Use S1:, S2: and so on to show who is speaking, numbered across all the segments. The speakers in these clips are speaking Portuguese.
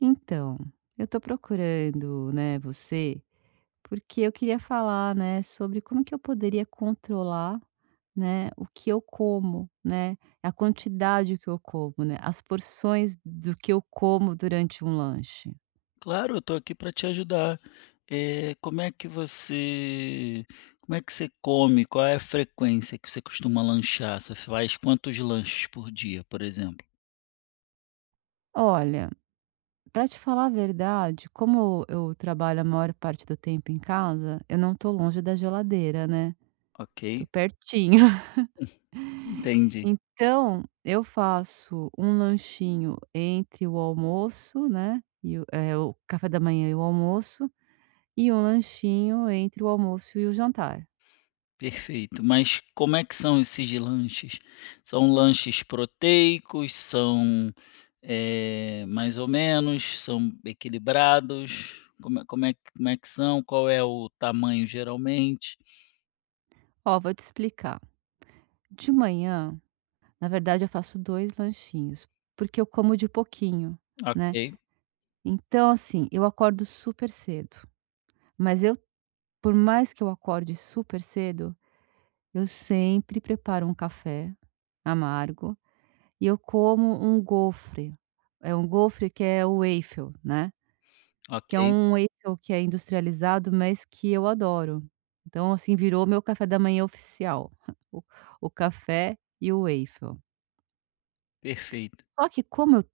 S1: Então, eu tô procurando, né, você, porque eu queria falar, né, sobre como que eu poderia controlar, né, o que eu como, né, a quantidade que eu como, né, as porções do que eu como durante um lanche.
S2: Claro, eu estou aqui para te ajudar. Eh, como é que você como é que você come? Qual é a frequência que você costuma lanchar? Você faz quantos lanches por dia, por exemplo?
S1: Olha, pra te falar a verdade, como eu trabalho a maior parte do tempo em casa, eu não tô longe da geladeira, né? Tô
S2: Ok,
S1: pertinho.
S2: entendi.
S1: Então, eu faço um lanchinho entre o almoço, né, e o o café da manhã e o almoço, e um lanchinho entre o almoço e o jantar.
S2: Perfeito. Mas como é que são esses lanches? São lanches proteicos? São, mais ou menos? São equilibrados? Como é que são? Qual é o tamanho geralmente?
S1: Ó, vou te explicar. De manhã, na verdade, eu faço 2 lanchinhos, porque eu como de pouquinho, né.
S2: Ok,
S1: Então, assim, eu acordo super cedo, mas eu por mais que eu acorde super cedo, eu sempre preparo um café amargo. E eu como um gofre, é um gofre que é o waffle, né, que é
S2: ok,
S1: um waffle que é industrializado, mas que eu adoro. Então, assim, virou meu café da manhã oficial, o o café e o waffle.
S2: perfeito.
S1: Só que como eu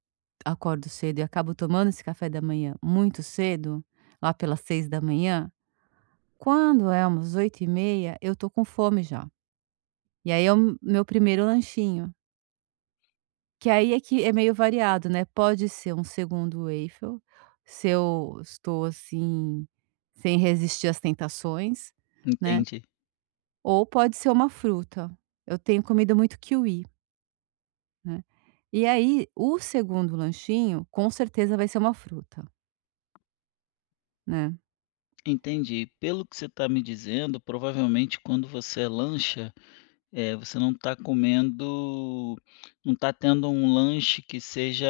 S1: acordo cedo e acabo tomando esse café da manhã muito cedo, lá pelas 6 da manhã, quando é umas 8:30 eu tô com fome já. E aí é o meu primeiro lanchinho. Que aí é que é meio variado, né, pode ser um segundo Eiffel, se eu estou, assim, sem resistir às tentações, né,
S2: Entendi.
S1: ou pode ser uma fruta. Eu tenho comido muito kiwi, né. E aí, o segundo lanchinho, com certeza vai ser uma fruta, né.
S2: Entendi. Pelo que você está me dizendo, provavelmente quando você lancha, você não está tendo um lanche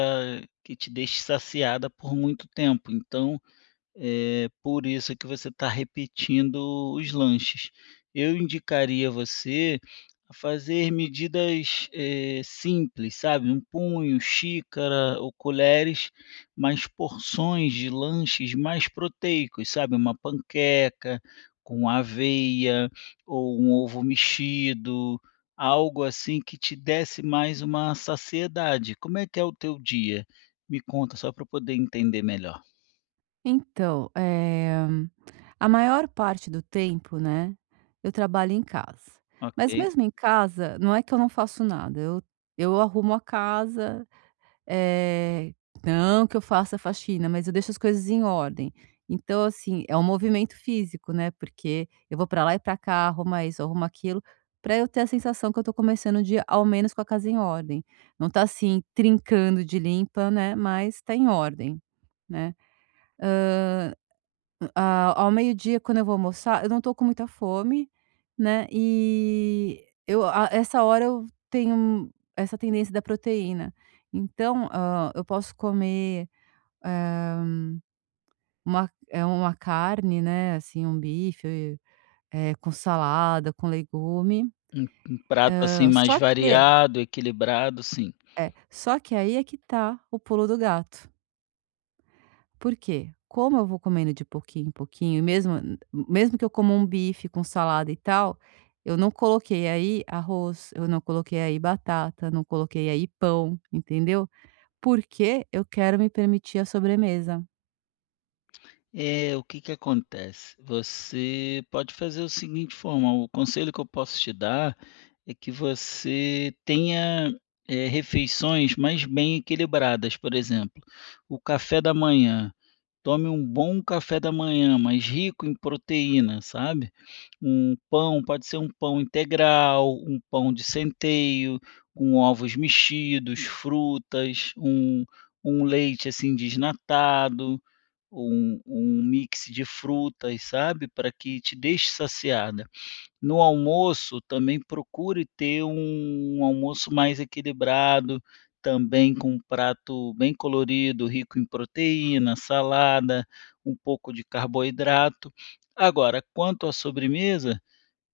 S2: que te deixe saciada por muito tempo. Então, é por isso que você está repetindo os lanches. Eu indicaria você a fazer medidas, simples, sabe, um punho, xícara ou colheres, mas porções de lanches mais proteicos, sabe, uma panqueca com aveia ou um ovo mexido, algo assim que te desse mais uma saciedade. Como é que é o teu dia? Me conta só para poder entender melhor,
S1: Então, a maior parte do tempo, né, eu trabalho em casa. Mas
S2: ok?
S1: mesmo em casa, não é que eu não faço nada, eu arrumo a casa. Eh, não que eu faça faxina, mas eu deixo as coisas em ordem. Então, assim, é um movimento físico, né, porque eu vou pra lá e pra cá, arrumo isso, arrumo aquilo, pra eu ter a sensação que eu tô começando o dia, ao menos, com a casa em ordem. Não tá, assim, trincando de limpa, né, mas tá em ordem, né. Ah, ao meio-dia, quando eu vou almoçar, eu não tô com muita fome, né, e eu a essa hora eu tenho essa tendência da proteína. Então, eu posso comer eh, uma é uma carne, né, assim, um bife, com salada, com legume.
S2: Um prato, assim, mais
S1: Só que
S2: variado, equilibrado, sim.
S1: só que aí é que tá o pulo do gato. Por quê? Como eu vou comendo de pouquinho em pouquinho, e mesmo que eu coma um bife com salada e tal, eu não coloquei aí arroz, eu não coloquei aí batata, não coloquei aí pão, entendeu? Porque eu quero me permitir a sobremesa.
S2: É, o que que acontece? Você pode fazer o seguinte forma, o conselho que eu posso te dar é que você tenha, refeições mais bem equilibradas, por exemplo, o café da manhã, tome um bom café da manhã, mas rico em proteína, sabe. Um pão, pode ser um pão integral, um pão de centeio, com ovos mexidos, frutas, um leite, assim, desnatado um mix de frutas, sabe, para que te deixe saciada. No almoço, também procure ter um almoço mais equilibrado, também com um prato bem colorido, rico em proteína, salada, um pouco de carboidrato. Agora, quanto à sobremesa,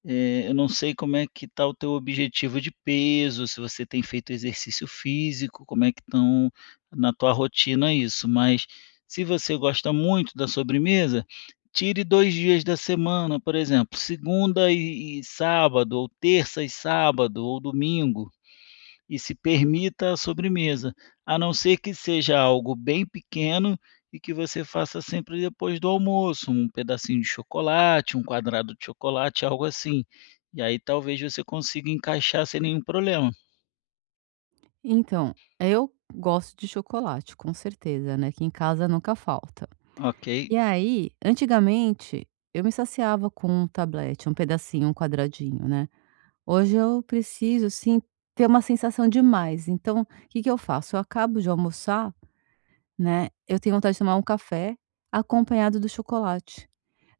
S2: eu não sei como é que está o teu objetivo de peso, se você tem feito exercício físico, como é que estão na tua rotina isso, mas se você gosta muito da sobremesa, tire 2 dias da semana, por exemplo, segunda e sábado, ou terça e sábado, ou domingo e se permita a sobremesa, a não ser que seja algo bem pequeno e que você faça sempre depois do almoço, um pedacinho de chocolate, um quadrado de chocolate, algo assim. E aí talvez você consiga encaixar sem nenhum problema.
S1: Então, eu gosto de chocolate, com certeza, né, que em casa nunca falta.
S2: Ok,
S1: E aí, antigamente, eu me saciava com um tablete, um pedacinho, um quadradinho, né. Hoje eu preciso, sim, ter uma sensação de mais, então, o que que eu faço? Eu acabo de almoçar, né, eu tenho vontade de tomar um café acompanhado do chocolate.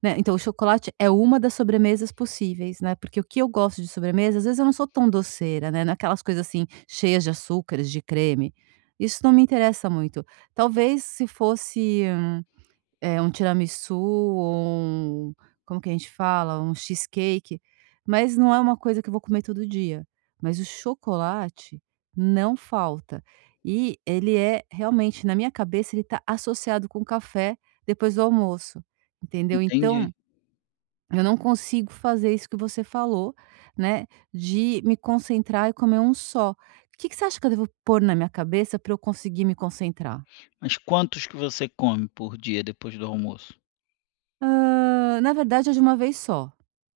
S1: Né, então o chocolate é uma das sobremesas possíveis, né, porque o que eu gosto de sobremesa, às vezes eu não sou tão doceira, né, não é coisas, assim, cheias de açúcares, de creme, isso não me interessa muito. Talvez se fosse, um tiramisu ou um como que a gente fala? Um cheesecake, mas não é uma coisa que eu vou comer todo dia. Mas o chocolate não falta. E ele é realmente, na minha cabeça, ele está associado com café depois do almoço, entendeu? Então
S2: entendi.
S1: eu não consigo fazer isso que você falou, né, de me concentrar e comer um só. O Que que você acha que eu devo pôr na minha cabeça para eu conseguir me concentrar?
S2: Mas quantos que você come por dia depois do almoço?
S1: Na verdade é de uma vez só,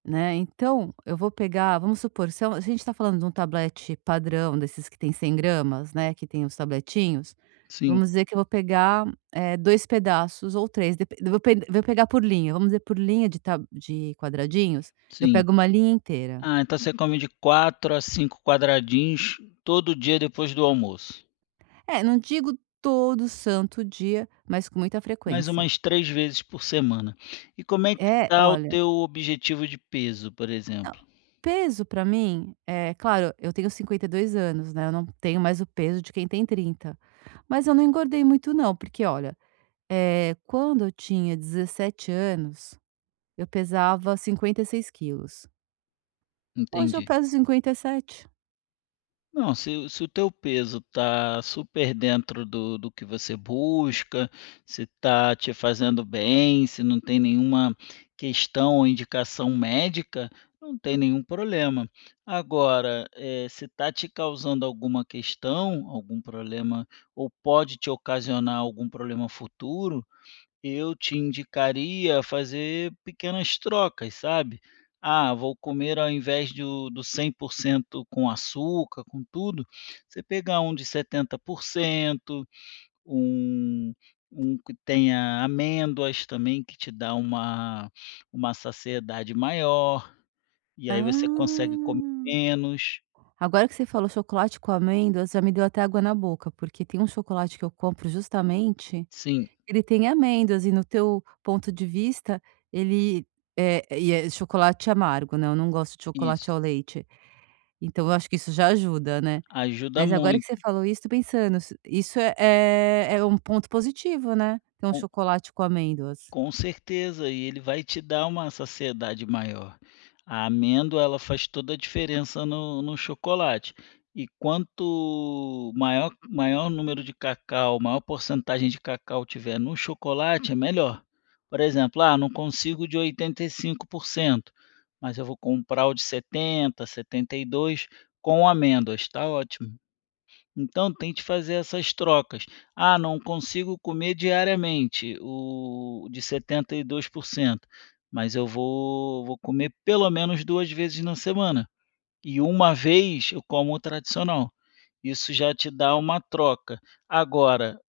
S1: né, então eu vou pegar, vamos supor, se é se a gente está falando de um tablete padrão desses que tem 100 gramas, né, que tem os tabletinhos,
S2: Sim,
S1: vamos dizer que eu vou pegar, 2 pedaços ou 3, depen vou pegar por linha, vamos dizer por linha de quadradinhos, eu
S2: sim.
S1: pego uma linha inteira.
S2: Ah, então você come de 4 a 5 quadradinhos todo dia depois do almoço.
S1: É, não digo todo santo dia, mas com muita
S2: Mais
S1: frequência.
S2: umas 3 vezes por semana. E como é que
S1: É,
S2: está o
S1: olha,
S2: teu objetivo de peso, por
S1: não,
S2: exemplo?
S1: peso pra mim, é claro, eu tenho 52 anos, né, eu não tenho mais o peso de quem tem 30. Mas eu não engordei muito não, porque olha, quando eu tinha 17 anos, eu pesava 56 quilos. Hoje eu
S2: Entendi.
S1: peso 57.
S2: Não, se o teu peso está super dentro do que você busca, se está te fazendo bem, se não tem nenhuma questão ou indicação médica, não tem nenhum problema. Agora, se está te causando alguma questão, algum problema, ou pode te ocasionar algum problema futuro. Eu te indicaria fazer pequenas trocas, sabe? Ah, vou comer ao invés do 100% com açúcar, com tudo, você pegar um de 70%, um, um que tenha amêndoas também, que te dá uma saciedade maior, e aí você consegue comer
S1: Ah,
S2: menos.
S1: agora que você falou chocolate com amêndoas, já me deu até água na boca, porque tem um chocolate que eu compro justamente.
S2: Sim,
S1: Ele tem amêndoas e, no teu ponto de vista, ele é chocolate amargo, né, eu não gosto de chocolate
S2: isso.
S1: ao leite, então eu acho que isso já ajuda, né.
S2: Ajuda
S1: Mas agora que você
S2: muito.
S1: falou isso, tô pensando, isso é um ponto positivo, né, ter um chocolate com amêndoas.
S2: Com certeza, e ele vai te dar uma saciedade maior. A amêndoa, ela faz toda a diferença no chocolate. E quanto maior número de cacau, maior porcentagem de cacau tiver no chocolate, é melhor. Por exemplo, ah, não consigo de 85%, mas eu vou comprar o de 70, 72 com amêndoas, tá ótimo. Então tente fazer essas trocas. Ah, não consigo comer diariamente o de 72%, mas eu vou comer pelo menos 2 vezes na semana, e uma vez eu como o tradicional. Isso já te dá uma troca. Agora,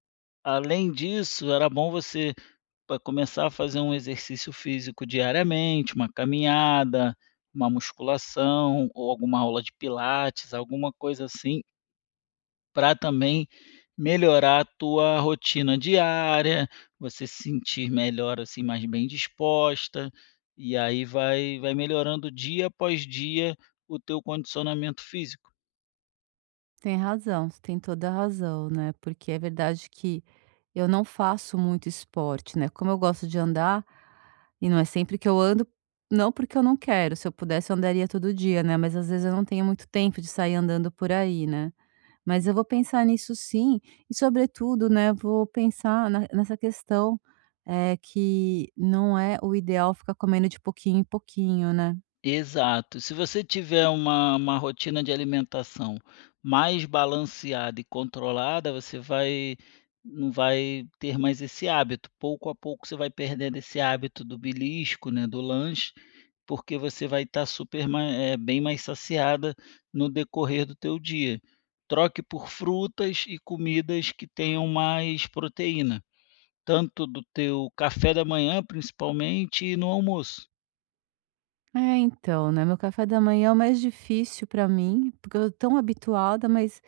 S2: além disso, era bom você pa começar a fazer um exercício físico diariamente, uma caminhada, uma musculação ou alguma aula de pilates, alguma coisa assim, para também melhorar a tua rotina diária, você se sentir melhor, assim, mais bem disposta, e aí vai melhorando dia após dia o teu condicionamento físico.
S1: Tem razão, você tem toda a razão, né, porque é verdade que eu não faço muito esporte, né, como eu gosto de andar, e não é sempre que eu ando, não porque eu não quero, se eu pudesse eu andaria todo dia, né, mas às vezes eu não tenho muito tempo de sair andando por aí, né. Mas eu vou pensar nisso sim, e sobretudo, né, vou pensar na nessa questão, é que não é o ideal ficar comendo de pouquinho em pouquinho, né.
S2: Exato. Se você tiver uma rotina de alimentação mais balanceada e controlada, você vai não vai ter mais esse hábito. Pouco a pouco você vai perdendo esse hábito do belisco, né, do lanche, porque você vai estar bem mais saciada no decorrer do teu dia. Troque por frutas e comidas que tenham mais proteína, tanto do teu café da manhã, principalmente, e no almoço.
S1: É, então, né, meu café da manhã é o mais difícil para mim, porque eu tô tão habituada, mas,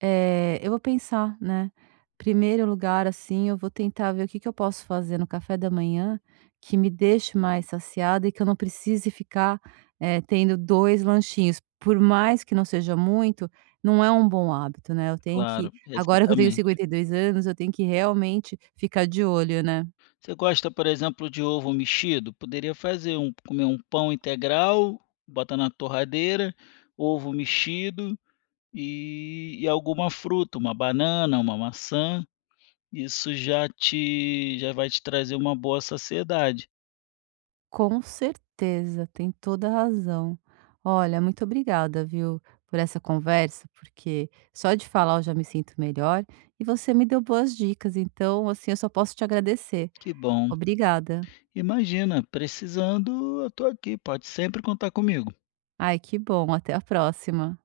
S1: eu vou pensar, né. Primeiro lugar, assim, eu vou tentar ver o que que eu posso fazer no café da manhã que me deixe mais saciada e que eu não precise ficar, tendo 2 lanchinhos. Por mais que não seja muito, não é um bom hábito, né, eu tenho que,
S2: Claro,
S1: agora que eu tenho
S2: exatamente.
S1: 52 anos, eu tenho que realmente ficar de olho, né.
S2: Você gosta, por exemplo, de ovo mexido? Poderia fazer um comer um pão integral, bota na torradeira, ovo mexido e alguma fruta, uma banana, uma maçã. Isso já vai te trazer uma boa saciedade.
S1: Com certeza, tem toda a razão. Olha, muito obrigada, viu, por essa conversa, porque só de falar eu já me sinto melhor e você me deu boas dicas, então, assim, eu só posso te agradecer.
S2: Que bom.
S1: Obrigada.
S2: Imagina, precisando, eu tô aqui, pode sempre contar comigo.
S1: Ai, que bom, até a próxima.